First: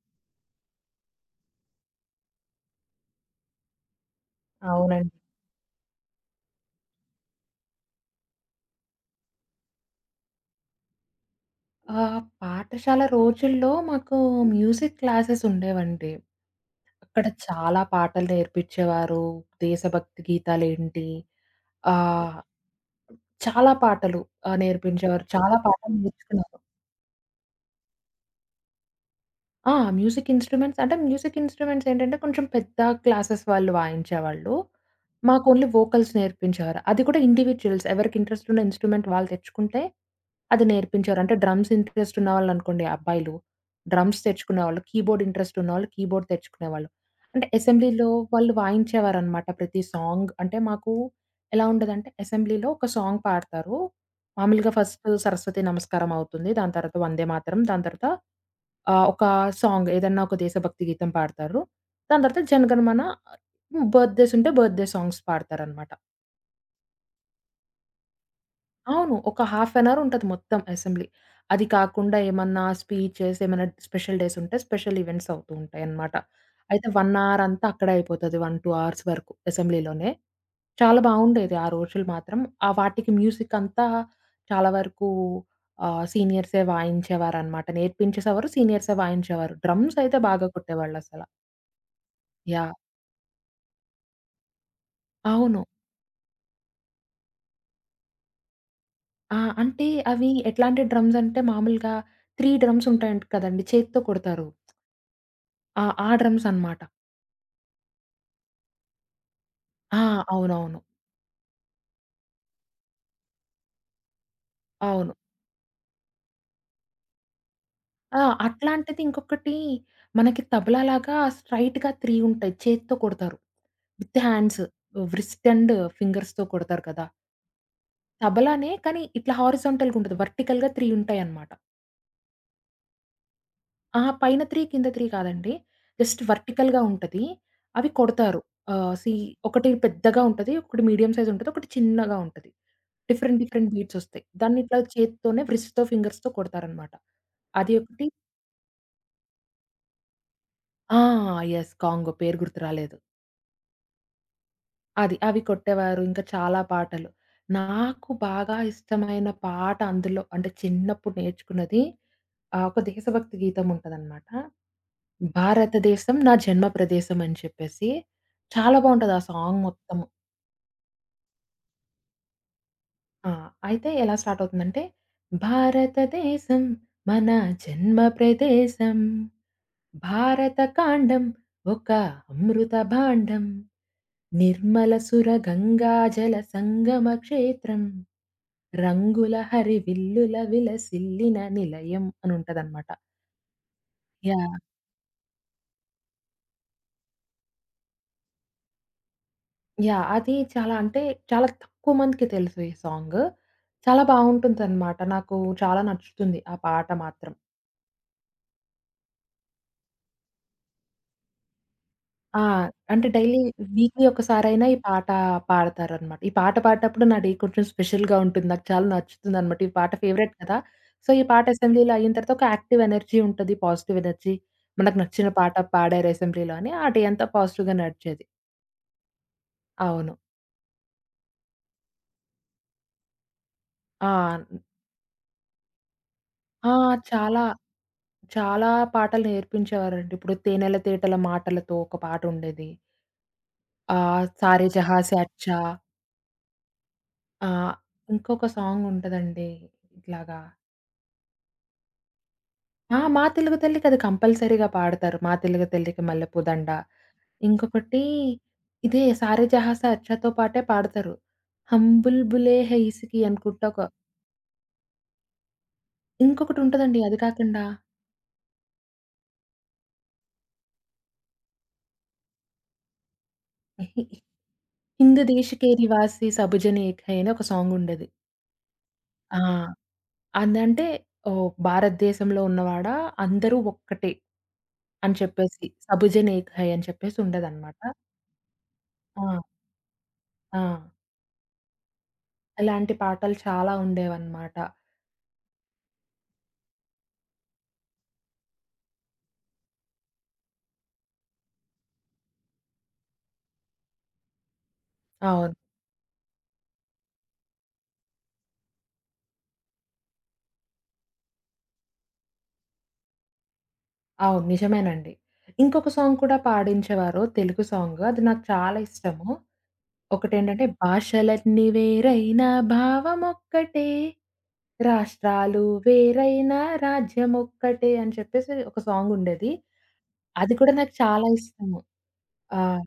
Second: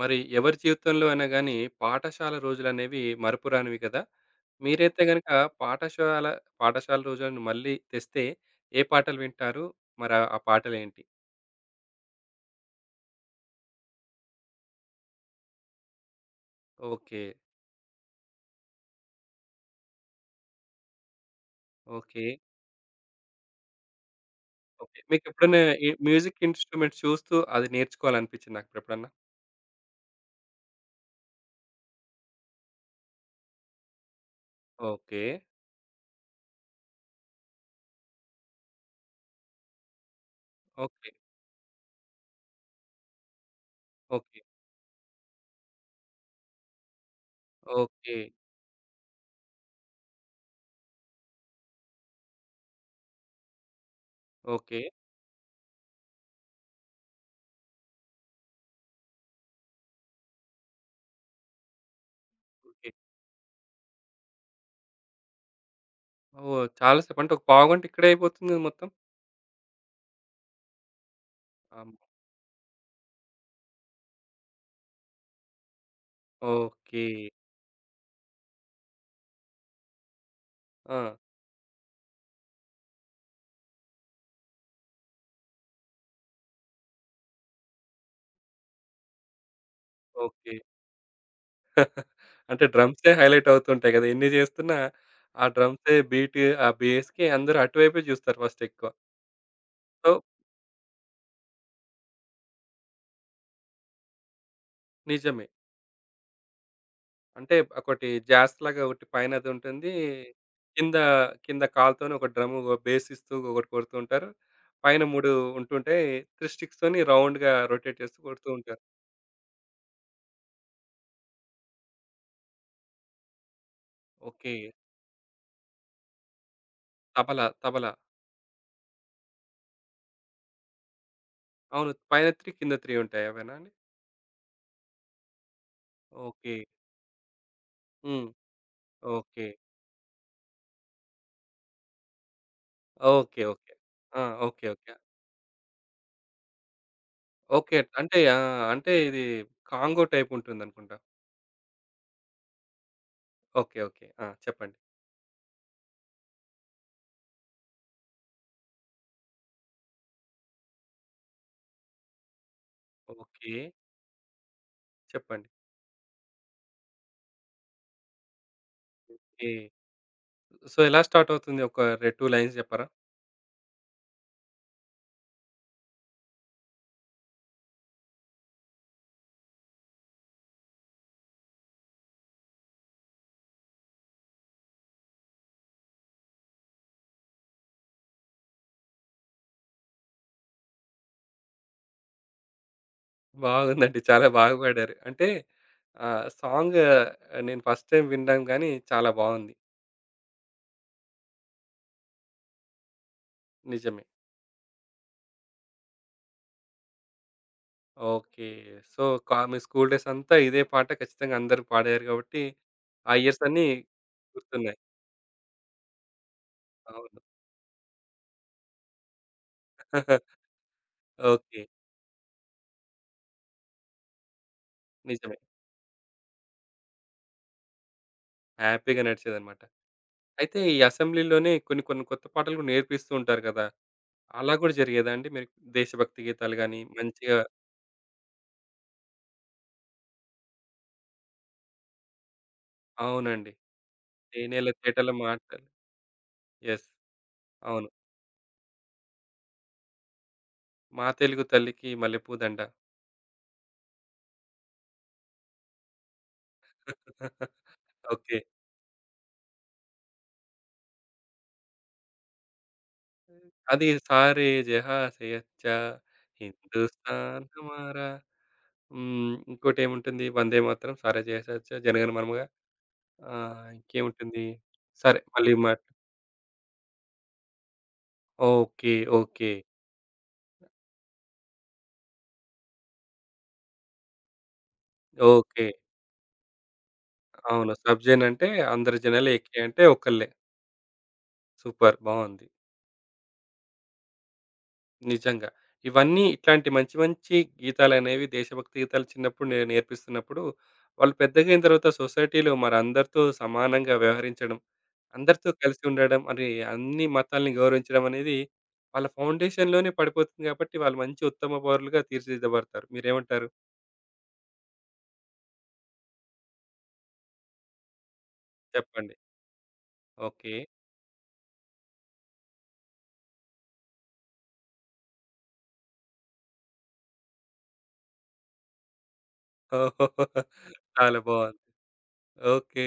మరి ఎవరి జీవితంలో అయినా గానీ, పాఠశాల రోజులనేవి మరపురానివి కదా! మీరైతే అవునండి. గనక పాఠశాల పాఠశాల రోజులను మళ్ళీ తెస్తే ఏ పాటలు వింటారు? మరి ఆ పాటలేంటి? పాఠశాల రోజుల్లో మాకు మ్యూజిక్ క్లాసెస్ ఉండేవండి. ఓకే. అక్కడ చాలా పాటలు నేర్పించేవారు. దేశభక్తి గీతాలేంటి, ఓకే. ఆహ్, చాలా పాటలు ఓకే. నేర్పించేవారు. చాలా మీకెప్పుడైనా ఈ పాటలు మ్యూజిక్ నేర్చుకున్నాను. ఇన్‌స్ట్రుమెంట్ చూస్తూ అది నేర్చుకోవాలనిపించిందా ఎప్పుడన్నా? ఆ! మ్యూజిక్ ఇన్‌స్ట్రుమెంట్స్ ఏంటంటే కొంచెం పెద్ద క్లాసెస్ వాళ్ళు వాయించేవాళ్ళు. ఓకే. మాకు ఓన్లీ వోకల్స్ నేర్పించేవారు. అది కూడా ఇండివిడ్యుయల్స్ ఎవరికి ఇంట్రెస్ట్ ఉన్న ఇన్‌స్ట్రుమెంట్ వాళ్ళు తెచ్చుకుంటే అది ఓకే. నేర్పించేవారు. అంటే డ్రమ్స్ ఇంట్రెస్ట్ ఉన్నవాళ్ళనుకోండి అబ్బాయిలు, డ్రమ్స్ ఓకే. తెచ్చుకునేవాళ్ళు. కీబోర్డ్ ఇంట్రెస్ట్ ఉన్నవాళ్ళు కీబోర్డ్ తెచ్చుకునేవాళ్ళు. అంటే అసెంబ్లీలో ఓకే. వాళ్ళు వాయించేవారనమాట ప్రతి సాంగ్. అంటే మాకు ఎలా ఉండేదంటే అసెంబ్లీలో ఒక సాంగ్ పాడతారు. మామూలుగా ఓకే. ఫస్ట్ సరస్వతి నమస్కారం అవుతుంది. దాని తర్వాత వందే మాతరం. దాని తర్వాత ఒక సాంగ్ ఏదన్నా ఒక దేశభక్తి గీతం పాడతారు. దాని తర్వాత ఓకే. జనగణమన, బర్త్‌డేస్ ఉంటే బర్త్‌డే సాంగ్స్ పాడతారనమాట. ఓహ్! చాలా సేపు అంటే ఒక పావుగంట ఇక్కడే అయిపోతుంది కదా మొత్తం? అవును. ఒక హాఫ్ అన్ అవర్ ఉంటది మొత్తం అసెంబ్లీ. అది అమ్మో! కాకుండా ఏమన్నా స్పీచెస్, ఏమైనా స్పెషల్ డేస్ ఉంటే స్పెషల్ ఈవెంట్స్ అవుతూ ఉంటాయన్నమాట. అయితే 1 ఓకే. అవర్ అంతా అక్కడే అయిపోతది. 1, 2 అవర్స్ వరకు అసెంబ్లీలోనే. చాలా ఆ! బావుండేది ఆ రోజులు మాత్రం. ఆ వాటికి మ్యూజిక్ అంతా చాలా వరకు సీనియర్సే వాయించేవారనమాట. నేర్పించేసేవారు, సీనియర్సే వాయించేవారు. డ్రమ్స్ అయితే బాగా ఓకే. కొట్టేవాళ్ళసల. అంటే యాహ్! డ్రమ్సే హైలైట్ అవుతుంటాయి కదా! ఎన్ని జేస్తున్నా ఆ అవును. డ్రమ్సే బీట్, ఆ బేస్‌కి అందరూ అటువైపే జూస్తారు ఫస్ట్ ఎక్కువ. ఆ! అంటే సో, అవి ఎట్లాంటి డ్రమ్స్ అంటే మామూలుగా 3 డ్రమ్స్ ఉంటాయంట కదండీ! చేత్తో కొడతారు. నిజమే. ఆ! ఆ డ్రమ్స్ అనమాట. అంటే ఒకటి జాస్ లాగా ఒకటి పైనది ఉంటుంది. ఆ! అవునవును. కింద, కింద కాలుతోని ఒక డ్రమ్ బేస్ ఇస్తూ ఒకటి కొడుతూ ఉంటారు. పైన అవును. 3 ఉంటుంటాయి. 3 స్టిక్స్‌తోని రౌండ్‌గా రొటేట్ చేస్తూ ఆ! కొడుతూ ఉంటారు. అట్లాంటిది ఇంకొకటి మనకి తబలా లాగా స్ట్రెయిట్‌గా 3 ఉంటాయి. చేత్తో కొడతారు. With okay. Hands. Wrist and ఫింగర్స్‌తో కొడతారు కదా! తబలా, తబలా. తబలానే కానీ ఇట్లా హారిజాంటల్‌గా ఉంటది. వర్టికల్‌గా 3 ఉంటాయన్నమాట. అవును. పైన 3 కింద 3 ఉంటాయి. అవేనా అండి? అహా! పైన 3 కింద 3 కాదండి. Just okay. వర్టికల్‌గా ఉంటది. అవి హ్మ్. కొడతారు. ఆహ్, సి ఓకే. ఒకటి పెద్దగా ఉంటది. ఒకటి మీడియం సైజ్ ఉంటది. ఒకటి చిన్నగా ఉంటది. Different okay. Different okay. Beats ఆ! ఒస్తాయి. దాన్ని ఓకే. ఇట్లా ఓకే. చేత్తోనే వ్రిస్ట్‌తో, ఫింగర్స్‌తో కొడతారన్నమాట. అది ఓకే. ఒకటి. అంటే ఆ! అంటే ఇది కాంగో టైప్ ఉంటుందనుకుంటా. ఆ! యెస్. కాంగో పేరు గుర్తు రాలేదు. ఓకే. ఓకే. ఆ! చెప్పండి. అది. అవి కొట్టేవారు. ఇంకా చాలా పాటలు. నాకు బాగా ఇష్టమైన పాట అందులో అంటే చిన్నప్పుడు నేర్చుకున్నది ఆ! ఒక దేశభక్తి ఓకే. గీతం ఉంటదనమాట. చెప్పండి. భారతదేశం నా జన్మ ప్రదేశం అని చెప్పేసి చాలా బావుంటది ఆ ఓకే. సాంగ్ మొత్తము. సో, ఎలా స్టార్ట్ అవుతుంది? ఒక 2 లైన్స్ చెప్పరా? ఆ! అయితే ఎలా స్టార్ట్ అవుతుందంటే, భారతదేశం మన జన్మ ప్రదేశం. భారత కాండం ఒక అమృత భాండం. నిర్మల సుర గంగా జల సంగమ క్షేత్రం. రంగుల హరివిల్లుల విలసిల్లిన నిలయం అని ఉంటదనమాట. బాగుందండి. చాలా బాగా యాహ్! పాడారు. అంటే ఆహ్, సాంగ్ నేను ఫస్ట్ టైమ్ వినడం గానీ చాలా బావుంది. యాహ్! అది చాలా అంటే చాలా తక్కువ మందికి తెలుసు ఈ సాంగు. చాలా నిజమే. బావుంటుందనమాట. నాకు చాలా నచ్చుతుంది ఆ పాట మాత్రం. ఓకే. సో, మీ స్కూల్ డేస్ అంతా ఇదే పాట ఖచ్చితంగా అందరూ పాడారు కాబట్టి, ఆ! అంటే ఆ డైలీ, ఇయర్స్ అన్నీ వీక్‌లీ ఒకసారైనా ఈ గుర్తున్నాయి. పాట పాడతారనమాట. ఈ పాట పాడినప్పుడు నా అవును. డే కొంచెం స్పెషల్‌గా ఉంటుంది. నాకు చాలా నచ్చుతుందనమాట. ఈ పాట ఫేవరెట్ కదా! సో, ఈ పాట ఓకే. అసెంబ్లీలో అయిన తర్వాత ఒక యాక్టివ్ ఎనర్జీ ఉంటది. Positive energy. మనకు నచ్చిన నిజమే. పాట పాడారు అసెంబ్లీలో అని ఆ డే అంతా పాజిటివ్‌గా నడిచేది. హ్యాపీగా నడిచేదన్నమాట. అవును. అయితే ఈ అసెంబ్లీలోనే కొన్ని కొన్ని కొత్త పాటలు కూడా నేర్పిస్తూ ఉంటారు కదా! ఆ! అలా కూడా జరిగేదా అండి? మీరు దేశభక్తి గీతాలు ఆ! గాని మంచిగా చాలా చాలా పాటలు నేర్పించేవారండి. ఇప్పుడు 'తేనెల తేటల మాటలతో' ఒక పాటుండేది. అవునండి. 'తేనెల 'సారే జహాं తేటల సే అచ్చా', మాటలు' యెస్. ఆహ్, అవును. ఇంకొక సాంగుంటదండి ఇట్లాగా. 'మా తెలుగు తల్లికి మల్లెపూదండ' ఆ! 'మా తెలుగు తల్లికి' అది కంపల్సరీగా పాడతారు. 'మా తెలుగు తల్లికి మల్లెపూ దండ.' ఇంకొకటి ఓకే. ఇదే 'సారే జహాం సే అచ్చా'తో పాటే పాడతారు. 'హమ్ బుల్బులే హై ఇస్‌కి' అనుకుంటా ఒక అది 'సారే జహా సే అచ్చా ఇంకొకటుంటదండి అది హిందుస్తాన్ కాకుండా హమారా' హ్మ్. ఇంకోటేముంటుంది 'వందే మాతరం', 'సారే జహా సే అచ్చా', 'జనగణ మనమగా' ఆహ్, ఇంకేముంటుంది? సరే 'హింద్ దేశ్ మళ్ళీ కే మాట నివాసి సబ్ జన్ ఏక్ హై' అని ఒక సాంగుండేది. ఓకే. ఆ! ఓకే. అదంటే ఓహ్! భారతదేశంలో ఉన్నవాడా అందరూ ఒక్కటే అని చెప్పేసి ఓకే. 'సబుజన్ ఏక్ హై' అని చెప్పేసి అవును. ఉండేదనమాట. సబ్‌జెన్ అంటే అందరి ఆ! జనాలు, ఏకే అంటే ఒకళ్ళే. ఆ! సూపర్ బావుంది. ఇలాంటి పాటలు చాలా ఉండేవన్నమాట. నిజంగా. ఇవన్నీ ఇట్లాంటి మంచి మంచి గీతాలనేవి దేశభక్తి గీతాలు చిన్నప్పుడు నేర్పిస్తున్నప్పుడు, వాళ్ళు పెద్దగా అయిన తర్వాత సొసైటీలో మరి అందరితో సమానంగా వ్యవహరించడం, అందరితో అవును. కలిసి ఉండడం, మరి అన్ని మతాల్ని గౌరవించడం అనేది వాళ్ళ ఫౌండేషన్‌లోనే పడిపోతుంది కాబట్టి, వాళ్ళు మంచి ఉత్తమ పౌరులుగా తీర్చిదిద్దబడతారు. మీరేమంటారు? అవును. నిజమేనండి. ఇంకొక సాంగ్ కూడా పాడించేవారు తెలుగు సాంగ్. అది నాకు చాలా చెప్పండి. ఇష్టము. ఓకే. ఒకటేంటంటే భాషలన్నీ వేరైనా భావమొక్కటే, రాష్ట్రాలు వేరైనా రాజ్యమొక్కటే అని చెప్పేసి ఒక సాంగుండేది. ఓహ్! అది కూడా నాకు చాలా చాలా బావుంది. ఇష్టము. ఆ! ఓకే.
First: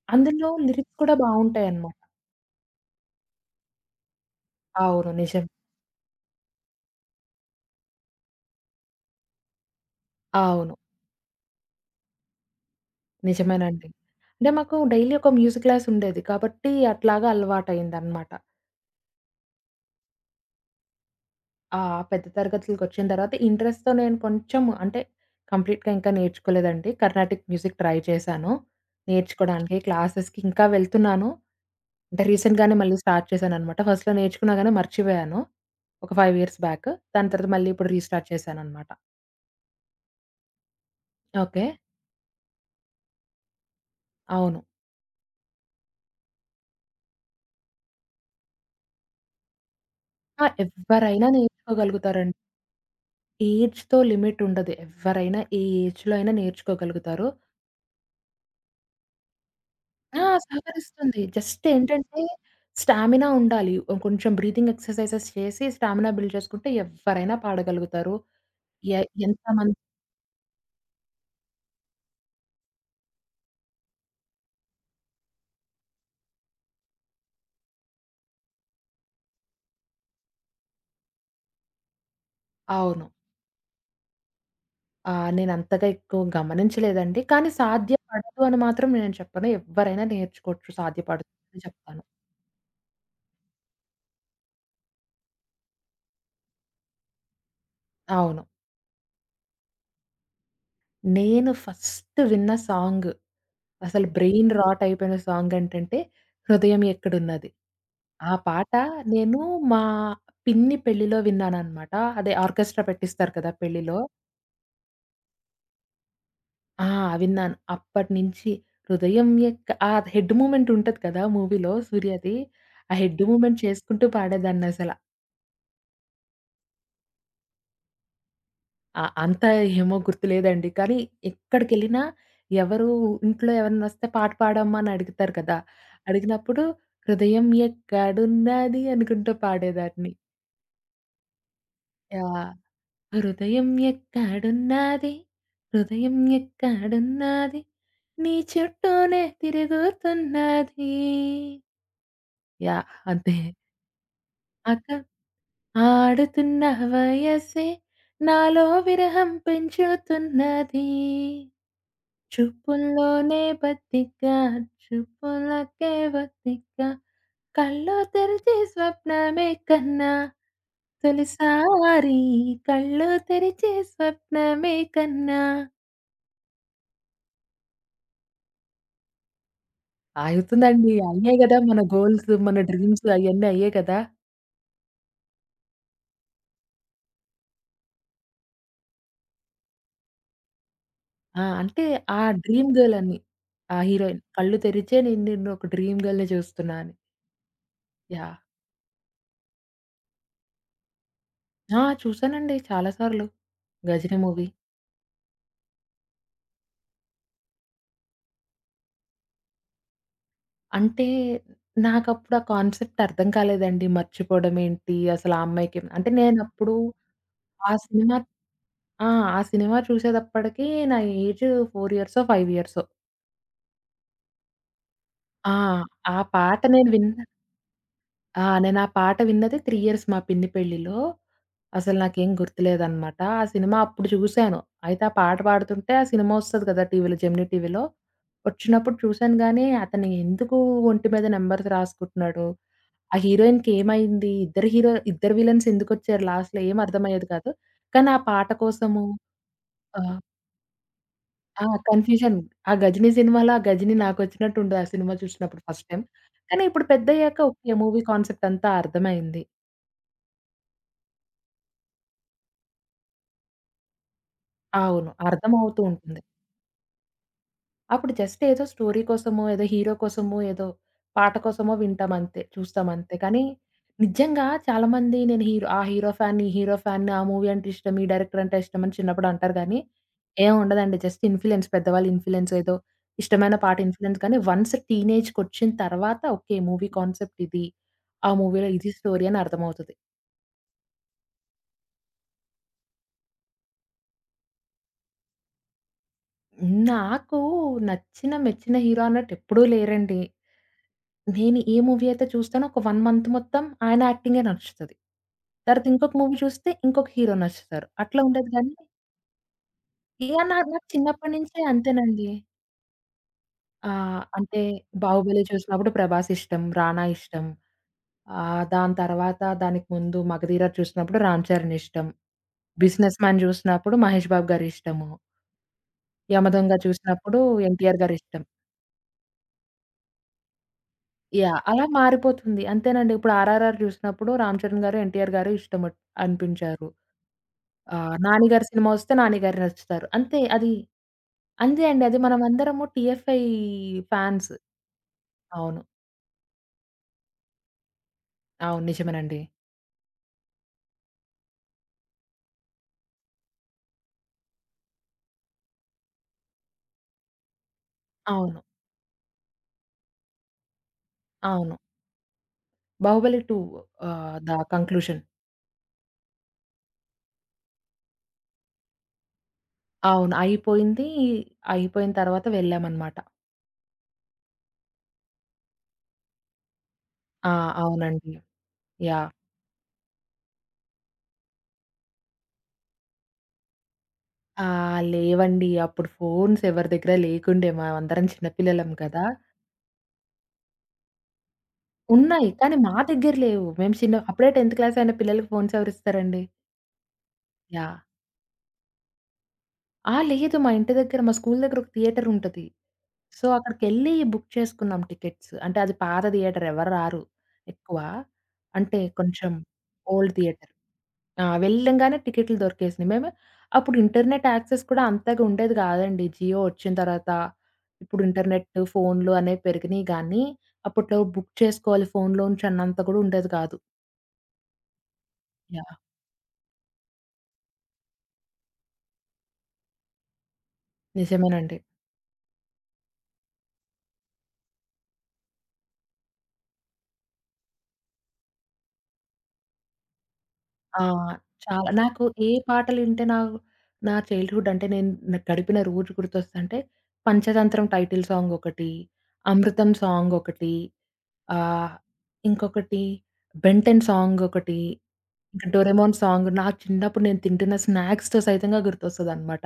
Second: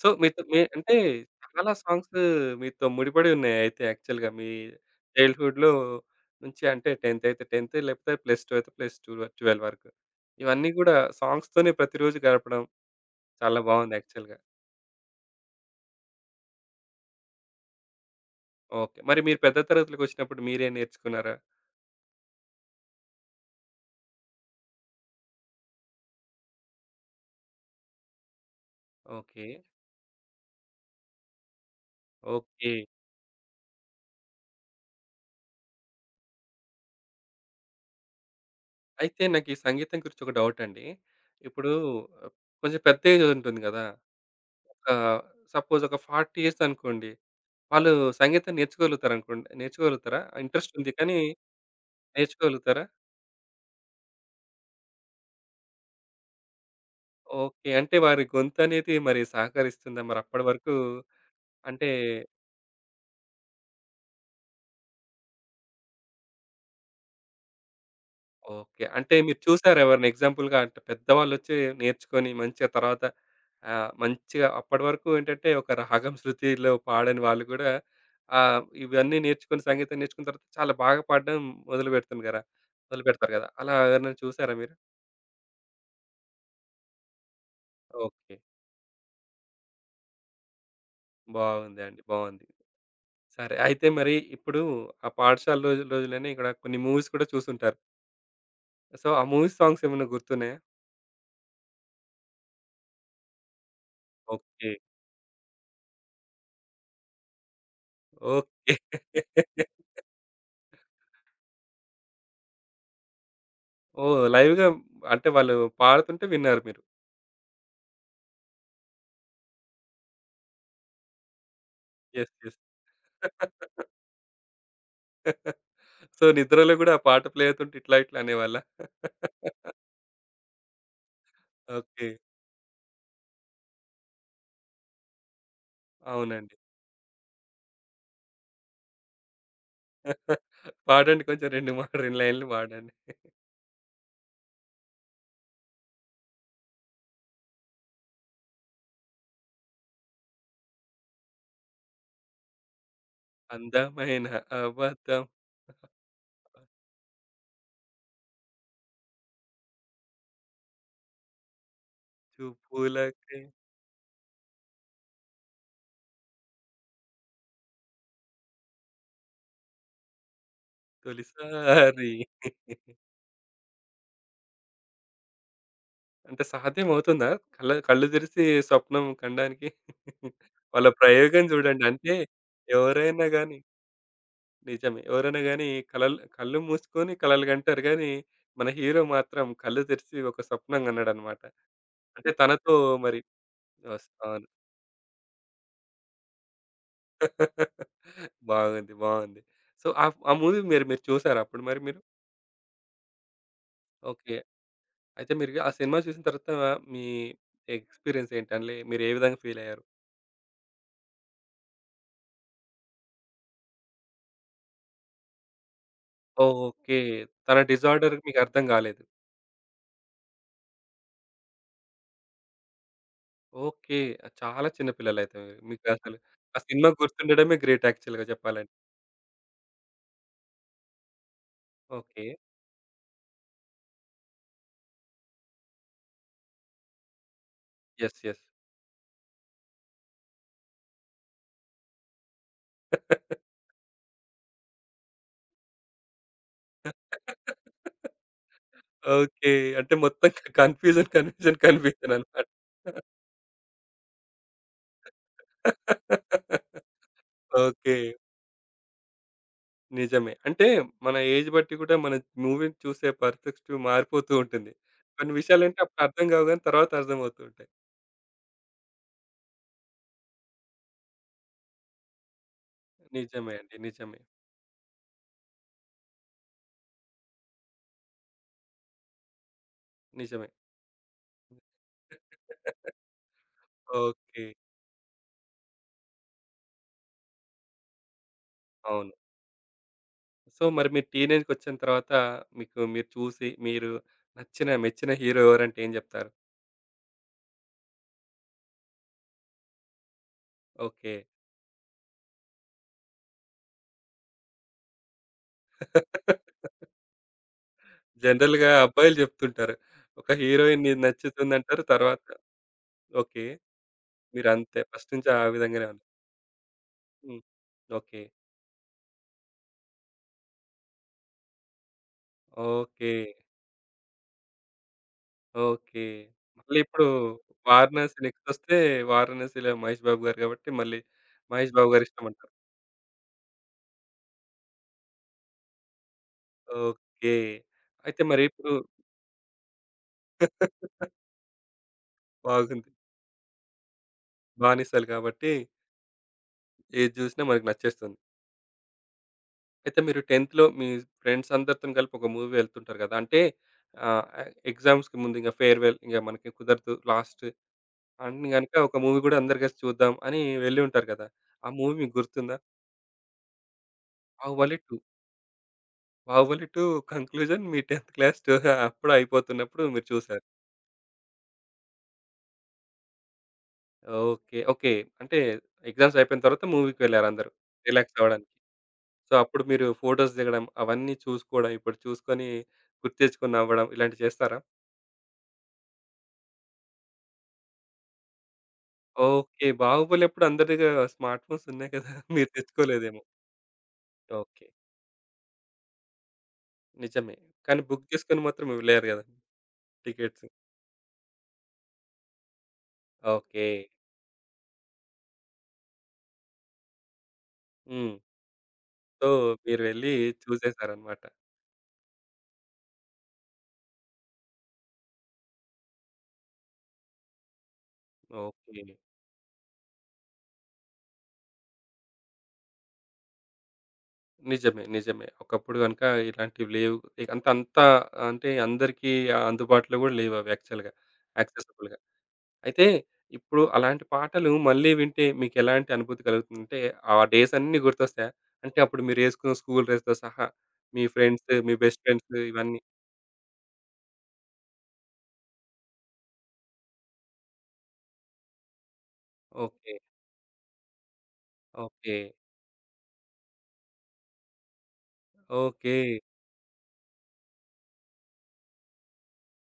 సో, మీతో అందులో మీ అంటే లిరిక్స్ కూడా చాలా బావుంటాయన్నమాట. సాంగ్స్ మీతో ముడిపడి ఉన్నాయి అయితే యాక్చువల్‌గా మీ అవును. నిజం. చైల్డ్‌హుడ్‌లో నుంచి అంటే 10థ్ అయితే 10థ్ లేకపోతే ప్లస్ 2 అయితే ప్లస్ 2 12 వరకు. ఇవన్నీ అవును. గూడా సాంగ్స్‌తోనే ప్రతిరోజు గడపడం చాలా నిజమేనండి. బావుంది యాక్చువల్‌గా. అంటే మాకు డైలీ ఒక మ్యూజిక్ క్లాస్ ఉండేది. కాబట్టి అట్లాగా అలవాటయిందన్నమాట. ఓకే. మరి మీరు పెద్ద తరగతిలోకొచ్చినప్పుడు మీరే నేర్చుకున్నారా? ఆ! పెద్ద తరగతులకొచ్చిన తర్వాత ఇంట్రెస్ట్‌తో నేను కొంచెం అంటే కంప్లీట్‌గా ఇంకా నేర్చుకోలేదండి. కర్ణాటిక్ మ్యూజిక్ ట్రై చేశాను. ఓకే. నేర్చుకోవడానికి క్లాసెస్‌కి ఇంకా వెళ్తున్నాను. అంటే ఓకే. రీసెంట్‌గానే మళ్ళీ స్టార్ట్ చేశానన్నమాట. ఫస్ట్‌లో నేర్చుకున్నా గాని మర్చిపోయాను. ఒక 5 ఇయర్స్ బ్యాక్. దాని తర్వాత మళ్ళీ ఇప్పుడు రీస్టార్ట్ చేశానన్నమాట. అయితే నాకు ఈ సంగీతం గురించి ఒక డౌట్ అండి. ఓకే. ఇప్పుడు ఆ, కొంచెం పెద్ద ఏజ్ ఉంటుంది గదా! అవును. ఒక సపోజ్ ఒక 40 ఇయర్స్ అనుకోండి. వాళ్ళు సంగీతం నేర్చుకోగలుగుతారనుకుంట. నేర్చుకోగలుగుతారా? ఆ! ఇంట్రెస్ట్ ఉంది కానీ ఎవ్వరైనా నేర్చుకోగలుగుతారండి. నేర్చుకోగలుగుతారా? ఏజ్‌తో లిమిట్ ఉండదు. ఎవ్వరైనా ఏ ఏజ్‌లో అయినా నేర్చుకోగలుగుతారు. ఓకే. అంటే వారి గొంతనేది మరి సహకరిస్తుందా? ఆ! మరప్పటి వరకు సహకరిస్తుంది. జస్ట్ అంటే ఏంటంటే స్టామినా ఉండాలి. కొంచెం బ్రీతింగ్ ఎక్సర్‌సైజెస్ చేసి స్టామినా బిల్డ్ చేసుకుంటే ఎవ్వరైనా పాడగలుగుతారు. ఓకే. ఎ అంటే మీరు ఎంతమంది చూసారా ఎవరిని ఎగ్జాంపుల్‌గా అంటే పెద్దవాళ్ళొచ్చి నేర్చుకొని మంచిగా తర్వాత ఆహ్, మంచిగా అప్పటి వరకు ఏంటంటే ఒక రాగం, శృతిలో పాడని వాళ్ళు కూడా ఆహ్, ఇవన్నీ నేర్చుకొని సంగీతం నేర్చుకున్న తర్వాత చాలా బాగా పాడడం మొదలుపెడుతుంది గదా! అవును. మొదలుపెడతారు గదా! అలా ఎవరినైనా చూసారా మీరు? ఆ! నేను అంతగా ఎక్కువ గమనించలేదండి. కానీ ఓకే. సాధ్యపడదు అని మాత్రం నేను చెప్పను. ఎవ్వరైనా నేర్చుకోవచ్చు సాధ్యపడుతుందని బాగుందండి. చెప్తాను. బావుంది. సరే. అయితే మరి ఇప్పుడు ఆ పాఠశాల రోజులనే ఇక్కడ కొన్ని మూవీస్ కూడా చూసుంటారు. అవును. సో, ఆ మూవీ సాంగ్స్ ఏమన్నా గుర్తున్నాయా? నేను ఫస్ట్ విన్న సాంగ్, అసలు బ్రెయిన్ ఓకే. రాట్ అయిపోయిన సాంగ్ ఏంటంటే 'హృదయం ఎక్కడున్నది.' ఆ పాట ఓకే. నేను మా పిన్ని పెళ్ళిలో విన్నాననమాట. అదే ఆర్కెస్ట్రా పెట్టిస్తారు కదా పెళ్ళిలో. ఓహ్! లైవ్‌గా అంటే వాళ్ళు పాడుతుంటే విన్నారు మీరు. ఆ! విన్నాను. అప్పటినుంచి హృదయం ఎక్క ఆ హెడ్ మూవ్‌మెంట్ ఉంటది కదా! మూవీలో యెస్. సూర్యది. యెస్. ఆ హెడ్ మూవ్‌మెంట్ చేసుకుంటూ పాడేదాన్నసల. సో, నిద్రలో గూడా ఆ పాట ప్లే అవుతుంటే ఇట్లా ఇట్లా అనేవాళ్ళా? ఆ! అంతా ఏమో గుర్తులేదండి. కానీ ఎక్కడికెళ్ళినా ఓకే. ఎవరు ఇంట్లో ఎవరన్నొస్తే పాట పాడమ్మా అని అడుగుతారు కదా! అవునండి. అడిగినప్పుడు హృదయం ఎక్కడున్నది అనుకుంటూ పాడేదాన్ని. పాడండి కొంచెం 2 లైన్‌లు యాహ్! పాడండి. హృదయం ఎక్కడున్నది, హృదయం ఎక్కడున్నది, నీ చుట్టూనే తిరుగుతున్నది. యాహ్! అంతే. అందమైన అక అబద్ధం ఆడుతున్న వయసే నాలో విరహం పెంచుతున్నది. చూపులకే చూపుల్లోనే బతిక చూపులకే బతిక, కళ్ళు తెరిచి స్వప్నమే కన్నా, తొలిసారి తొలిసారి కళ్ళు తెరిచి స్వప్నమే కన్నా. అంటే సాధ్యం అవుతుందా? కళ్ళు తెరిసి స్వప్నం కనడానికి? వాళ్ళ ఆగుతుందండి. అయ్యే ప్రయోగం గదా! చూడండి. మన అంటే గోల్స్, మన డ్రీమ్స్ ఎవరైనా అయన్నీ గాని అయ్యే కదా! నిజమే. ఎవరైనా గాని కలలు కళ్ళు మూసుకొని కలలు కంటారు గానీ, మన హీరో మాత్రం కళ్ళు తెరిసి ఒక స్వప్నం కన్నాడన్నమాట. ఆ! అంటే ఆ అంటే డ్రీమ్ తనతో గర్ల్ అని. మరి ఆ హీరోయిన్. అవును. కళ్ళు తెరిచే నేను నిన్ను ఒక డ్రీమ్ గర్ల్‌ని చూస్తున్నా అని. యాహ్! బాగుంది. బాగుంది. సో, ఆ ఆ మూవీ మీరు మీరు చూసారా అప్పుడు మరి ఆ! మీరు? చూసానండి చాలా సార్లు. 'గజిని' ఓకే. మూవీ. అయితే మీరు ఆ సినిమా చూసిన తర్వాత మీ ఎక్స్‌పీరియన్స్ ఏంటి? అందులో మీరు ఏ విధంగా ఫీల్ అయ్యారు? అంటే నాకప్పుడు ఆ కాన్సెప్ట్ అర్థం కాలేదండి. మర్చిపోవడం ఏంటి? అసలు ఆ అమ్మాయికి అంటే నేనప్పుడు ఓకే. తన ఆ డిజార్డర్ సినిమా మీకర్థం గాలేదు. ఆ! ఆ సినిమా చూసేదప్పటికి నా ఏజ్ 4 ఇయర్సో, 5 ఇయర్సో. ఓకే. చాలా చిన్న పిల్లలైతే ఆ! మీరు. మీకసలు ఆ ఆ పాట నేను సినిమా విన్న గుర్తుండడమే గ్రేట్ యాక్చువల్‌గా ఆ! చెప్పాలంటే. నేను ఆ పాట విన్నది 3 ఇయర్స్ మా పిన్ని పెళ్ళిలో. అసలు ఓకే. నాకేం గుర్తులేదనమాట. ఆ సినిమా అప్పుడు చూసాను. అయితే ఆ పాట పాడుతుంటే ఆ సినిమా ఒస్తది కదా! టీవీలో, జెమినీ టీవీలో. యెస్. యెస్. ఒచ్చినప్పుడు చూసాను గానీ అతను ఎందుకు ఒంటి మీద నంబర్స్ రాసుకుంటున్నాడు? ఆ హీరోయిన్‌కి ఏమైంది? ఇద్దరు హీరో ఇద్దరు విలన్స్ ఎందుకొచ్చారు లాస్ట్‌లో ఏం అర్థమయ్యేది కాదు. కానీ ఆ పాట కోసము ఓకే. అంటే ఆహ్, మొత్తం కన్‌ఫ్యూజన్, కన్‌ఫ్యూజన్, ఆ! Confusion confusion. అనమాట. ఆ 'గజినీ' సినిమాలో ఆ 'గజినీ' నాకొచ్చినట్టు ఉండదు ఆ సినిమా చూసినప్పుడు ఫస్ట్ టైమ్. కానీ ఇప్పుడు పెద్దయ్యాక ఓకే. ఓకే. మూవీ కాన్సెప్ట్ అంతా అర్థమైంది. నిజమే. అంటే మన ఏజ్ బట్టి కూడా మన మూవీని చూసే పర్‌స్పెక్టివ్ మారిపోతూ ఉంటుంది. అవును. కొన్ని విషయాలంటే అర్థమవుతూ అప్పుడు ఉంటుంది. అర్థం కావు గానీ తర్వాత అర్థమవుతూ ఉంటాయి. అప్పుడు జస్ట్ ఏదో స్టోరీ కోసమో, ఏదో హీరో కోసమో, ఏదో పాట కోసమో వింటాం అంతే. చూస్తాం అంతే. కానీ నిజమే అండి. నిజమే. నిజంగా చాలామంది నేను హీరో ఆ హీరో ఫ్యాన్‌ని, ఈ హీరో ఫ్యాన్‌ని, ఆ మూవీ అంటే ఇష్టం, ఈ డైరెక్టర్ అంటే ఇష్టం అని చిన్నప్పుడు అంటారు గానీ, నిజమే. ఏం ఉండదండి. జస్ట్ పెద్దవాళ్ళ ఇన్‌ఫ్లూయెన్స్, ఏదో ఇష్టమైన పాట ఇన్‌ఫ్లూయెన్స్. కానీ ఓకే. వన్స్ టీనేజ్‌కొచ్చిన తర్వాత ఓకే. మూవీ కాన్సెప్ట్ ఇది. ఆ మూవీలో ఇది అవును. స్టోరీ అని అర్థమవుతది. సో, మరి మీరు టీనేజ్‌కొచ్చిన తర్వాత మీకు మీరు చూసి, మీరు నచ్చిన, మెచ్చిన హీరో ఎవరంటే ఏం జెప్తారు? నాకు నచ్చిన, మెచ్చిన హీరో అన్నట్టు ఎప్పుడూ లేరండి. ఓకే. నేను ఏ మూవీ అయితే చూస్తానో ఒక 1 మంత్ మొత్తం ఆయన యాక్టింగే నచ్చుతది. తర్వాత ఇంకొక మూవీ చూస్తే ఇంకొక హీరో నచ్చుతారు. అట్లా ఉండేది జనరల్‌గా గానీ అబ్బాయిలు జెప్తుంటారు. ఒక ఇగ నా నాకు హీరోయిన్ నీకు చిన్నప్పటి నుంచే నచ్చుతుందంటారు. తర్వాత అంతేనండి. ఓకే. ఆహ్, అంటే మీరంతే ఫస్ట్ నుంచి ఆ 'బాహుబలి' విధంగానే చూసినప్పుడు ఉన్నారు. 'ప్రభాస్' ఇష్టం, 'రానా' హ్మ్. ఇష్టం. ఓకే. దానికి ముందు 'మగధీర' చూసినప్పుడు 'రామ్ చరణ్' ఇష్టం. ఓకే. 'బిజినెస్ మ్యాన్' చూసినప్పుడు 'మహేష్ బాబు' గారి ఇష్టము. ఓకే. 'యమదొంగ' మళ్ళీ ఇప్పుడు చూసినప్పుడు 'ఎన్టీఆర్' గారి 'వారణాసి' ఇష్టం. నెక్స్టొస్తే 'వారణాసి'లో మహేష్ బాబు గారు గాబట్టి మళ్ళీ యాహ్! మహేష్ అలా బాబు గారు ఇష్టమంటారు. మారిపోతుంది. అంతేనండి. ఇప్పుడు 'ఆర్ఆర్ఆర్' చూసినప్పుడు 'రామ్ చరణ్' గారు, 'ఎన్టీఆర్' గారు ఇష్టమట్ అనిపించారు. ఓకే. అయితే మరి 'నాని' గారి ఇప్పుడు సినిమా వస్తే 'నాని' గారు నచ్చుతారు. అంతే అండి. అది మనమందరము బాగుంది. TFI fans. 'బానిసలు' గాబట్టి అవును. ఏది జూసినా మనకు నచ్చేస్తుంది. అవును. నిజమేనండి. అయితే మీరు 10థ్‌లో మీ ఫ్రెండ్స్ అందరితోని కలిపి ఒక మూవీ వెళ్తుంటారు గదా! అంటే ఆహ్, ఎగ్జామ్స్‌కి ముందు ఇంక ఫేర్‌వెల్ ఇంక మనకి కుదరదు లాస్ట్ అని అవును. గనుక ఒక మూవీ గూడా అందరు కలిసి చూద్దాం అని వెళ్ళి ఉంటారు గదా! ఆ అవును. మూవీ మీకు గుర్తుందా? 'Baahubali 2', the 'Baahubali 2'. Conclusion. 'Baahubali 2' conclusion మీ 10థ్ క్లాస్ టూ అప్పుడు అయిపోతున్నప్పుడు మీరు అవును. చూసారు. అయిపోయింది. అయిపోయిన తర్వాత వెళ్ళామనమాట. ఓకే. ఓకే. అంటే ఎగ్జామ్స్ అయిపోయిన తర్వాత మూవీకి వెళ్లారందరూ ఆ! రిలాక్స్ అవునండి. అవ్వడానికి. యాహ్! సో, అప్పుడు మీరు ఫోటోస్ దిగడం అవన్నీ చూసుకోవడం ఇప్పుడు చూసుకొని గుర్తు తెచ్చుకొని నవ్వడం ఇలాంటివి చేస్తారా? ఆ! లేవండి. అప్పుడు ఫోన్స్ ఎవరి దగ్గర లేకుండే. మనమందరం చిన్న పిల్లలం కదా! ఓకే. 'బాహుబలి' అప్పుడు అందరి దగ్గర స్మార్ట్ ఫోన్స్ ఉన్నాయి కదా! మీరు ఉన్నాయి. కానీ మా తెచ్చుకోలేదేమో. దగ్గర లేవు. మేము చిన్న అప్పుడే ఓకే. 10థ్ క్లాస్ అయిన పిల్లలకి ఫోన్స్ ఎవరిస్తారండి? నిజమే. కానీ యాహ్! బుక్ చేసుకొని మాత్రం ఇవ్వలేరు కదా! ఆ! టికెట్స్. లేదు. మా ఇంటి దగ్గర, మా స్కూల్ దగ్గర ఒక థియేటర్ ఉంటది. So, okay. అక్కడికెళ్ళి బుక్ చేసుకున్నాం టికెట్స్. అంటే అది పాత థియేటర్ ఎవరు రారు ఎక్కువ. హ్మ్. అంటే సో, కొంచెం మీరు వెళ్లి ఓల్డ్ థియేటర్. చూసేసారన్నమాట. ఆ! వెళ్ళంగానే టికెట్లు దొరికేసినియి. మేము అప్పుడు ఇంటర్నెట్ యాక్సెస్ కూడా అంతగా ఉండేది కాదండి. జియో వచ్చిన తర్వాత ఇప్పుడు ఇంటర్నెట్, ఓకే. ఫోన్‌లు అనేవి పెరిగినియి గానీ, అప్పట్లో బుక్ చేసుకోవాలి ఫోన్‌లో నుంచి అన్నంత కూడా ఉండేది కాదు. నిజమే. నిజమే. ఒకప్పుడు యాహ్! గనుక ఇలాంటివి లేవు. ఇక అంత అంతా అంటే అందరికీ అందుబాటులో కూడా లేవవి యాక్చువల్‌గా నిజమేనండి. యాక్సెసిబుల్‌గా. అయితే ఇప్పుడు అలాంటి పాటలు మళ్ళీ వింటే మీకెలాంటి అనుభూతి కలుగుతుందంటే, ఆ డేస్ అన్నీ గుర్తొస్తాయా? అంటే అప్పుడు మీరేసుకున్న స్కూల్ డ్రెస్‌తో సహా, ఆ! మీ ఫ్రెండ్స్, మీ చాలా బెస్ట్ నాకు ఫ్రెండ్స్ ఏ ఇవన్నీ. పాటలింటే నా నా చైల్డ్‌హుడ్ అంటే నేను న గడిపిన రోజు గుర్తొస్తంటే 'పంచతంత్రం' టైటిల్ సాంగ్ ఒకటి, ఓకే. 'అమృతం' సాంగ్ ఒకటి, ఆహ్, ఓకే. ఇంకొకటి 'బెన్ టెన్' సాంగ్ ఒకటి, ఇంకా ఓకే. 'డోరేమోన్' సాంగ్, నా చిన్నప్పుడు నేను తింటున్న స్నాక్స్‌తో సైతంగా గుర్తొస్తదనమాట.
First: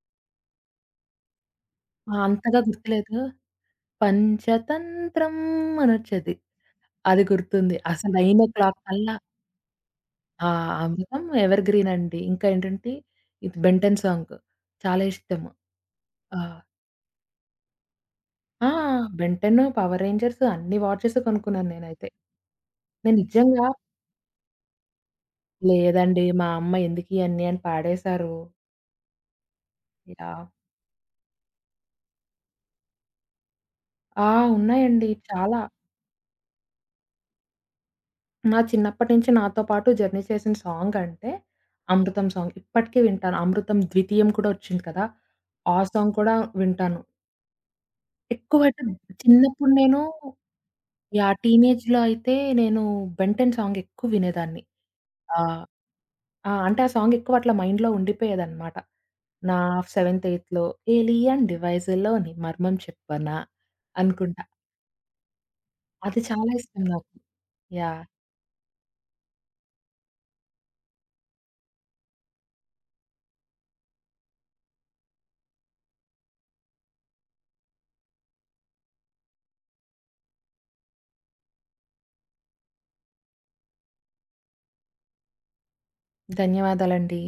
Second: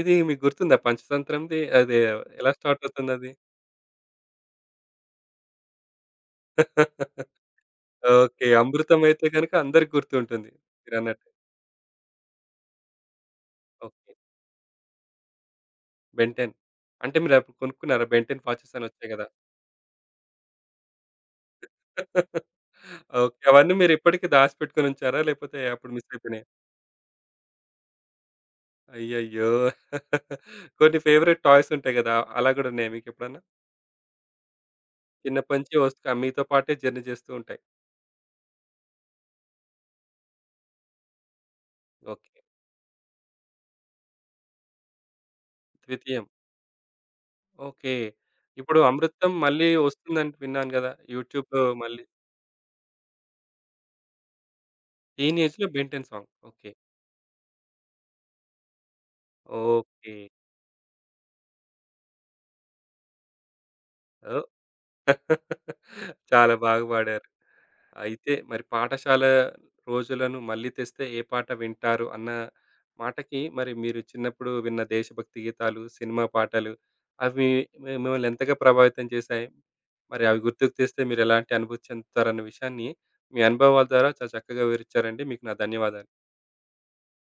ఇది మీకు గుర్తుందా పంచతంత్రంది అదే ఆ! ఎలా అంతగా స్టార్ట్ గుర్తులేదు. అవుతుందది? 'పంచతంత్రం' అనొచ్చేది. అది గుర్తుంది. అసలైన ఓకే. క్లాక్ అమృతం కల్లా. అయితే గనుక అందరికి ఆ! గుర్తుంటుంది 'అమృతం' మీరన్నట్టు. ఎవర్‌గ్రీన్ అండి. ఇంకా ఏంటంటే ఇది 'బెన్‌టెన్' ఓకే. సాంగ్ చాలా ఇష్టము. 'బెన్ ఆ! 10' అంటే మీరప్పుడు కొనుక్కున్నారా? 'బెన్ 10' ఆ! వాచెస్ అని వచ్చాయి గదా! 'బెన్‌టెన్', 'పవర్ రేంజర్స్' అన్ని వాచెస్ కొనుక్కున్నాను నేనైతే. నేను ఓకే. నిజంగా అవన్నీ మీరిప్పటికి దాచిపెట్టుకొనుంచారా? లేకపోతే అప్పుడు మిస్ లేదండి, అయిపోయినాయా? మా అమ్మ ఎందుకియన్నీ అని పాడేశారు. అయ్యయ్యో! యాహ్! కొన్ని ఫేవరెట్ టాయ్స్ ఉంటాయి గదా! అలా గూడా ఉన్నాయా మీకెప్పుడన్నా? ఆ! ఉన్నాయండి చిన్నప్పటి చాలా. నుంచి వస్తా మీతో పాటే జర్నీ చేస్తూ ఉంటాయి. నా చిన్నప్పటి నుంచి నాతో పాటు జర్నీ చేసిన సాంగ్ అంటే 'అమృతం' ఓకే. సాంగ్. ఇప్పటికి వింటాను. 'అమృతం ద్వితీయం' కూడా వచ్చింది కదా! ఆ సాంగ్ 'ద్వితీయం' కూడా వింటాను. ఓకే. ఎక్కువ ఇప్పుడు అయితే 'అమృతం' మళ్ళీ చిన్నప్పుడు నేను, వస్తుందని విన్నాను గదా! యాహ్! యూట్యూబ్‌లో టీనేజ్‌లో మళ్ళీ అయితే నేను 'బెన్ టెన్' సాంగ్ ఎక్కువ వినేదాన్ని. ఆహ్, టీనేజ్‌లో 'బెన్ టెన్' సాంగ్. ఆ! ఓకే. అంటే ఆ సాంగ్ ఎక్కువ అట్లా మైండ్‌లో ఉండిపోయేదనమాట. నా ఓకే. సెవెంత్, ఎయిత్‌లో ఏలియన్ డివైస్‌లోని మర్మం చెప్పనా అనుకుంటా. ఓహ్! అది చాలా చాలా బాగా ఇష్టం నాకు. పాడారు. యాహ్! అయితే మరి పాఠశాల రోజులను మళ్ళీ తెస్తే ఏ పాట వింటారు అన్న మాటకి మరి మీరు చిన్నప్పుడు విన్న దేశభక్తి గీతాలు, సినిమా పాటలు అవి మిమ్మల్ని ఎంతగా ప్రభావితం చేశాయి? మరి అవి గుర్తుకు తెస్తే మీరెలాంటి అనుభూతి చెందుతారన్న విషయాన్ని మీ అనుభవాల ద్వారా చాలా చక్కగా వివరిచ్చారండి. మీకు నా ధన్యవాదాలు. ధన్యవాదాలండి.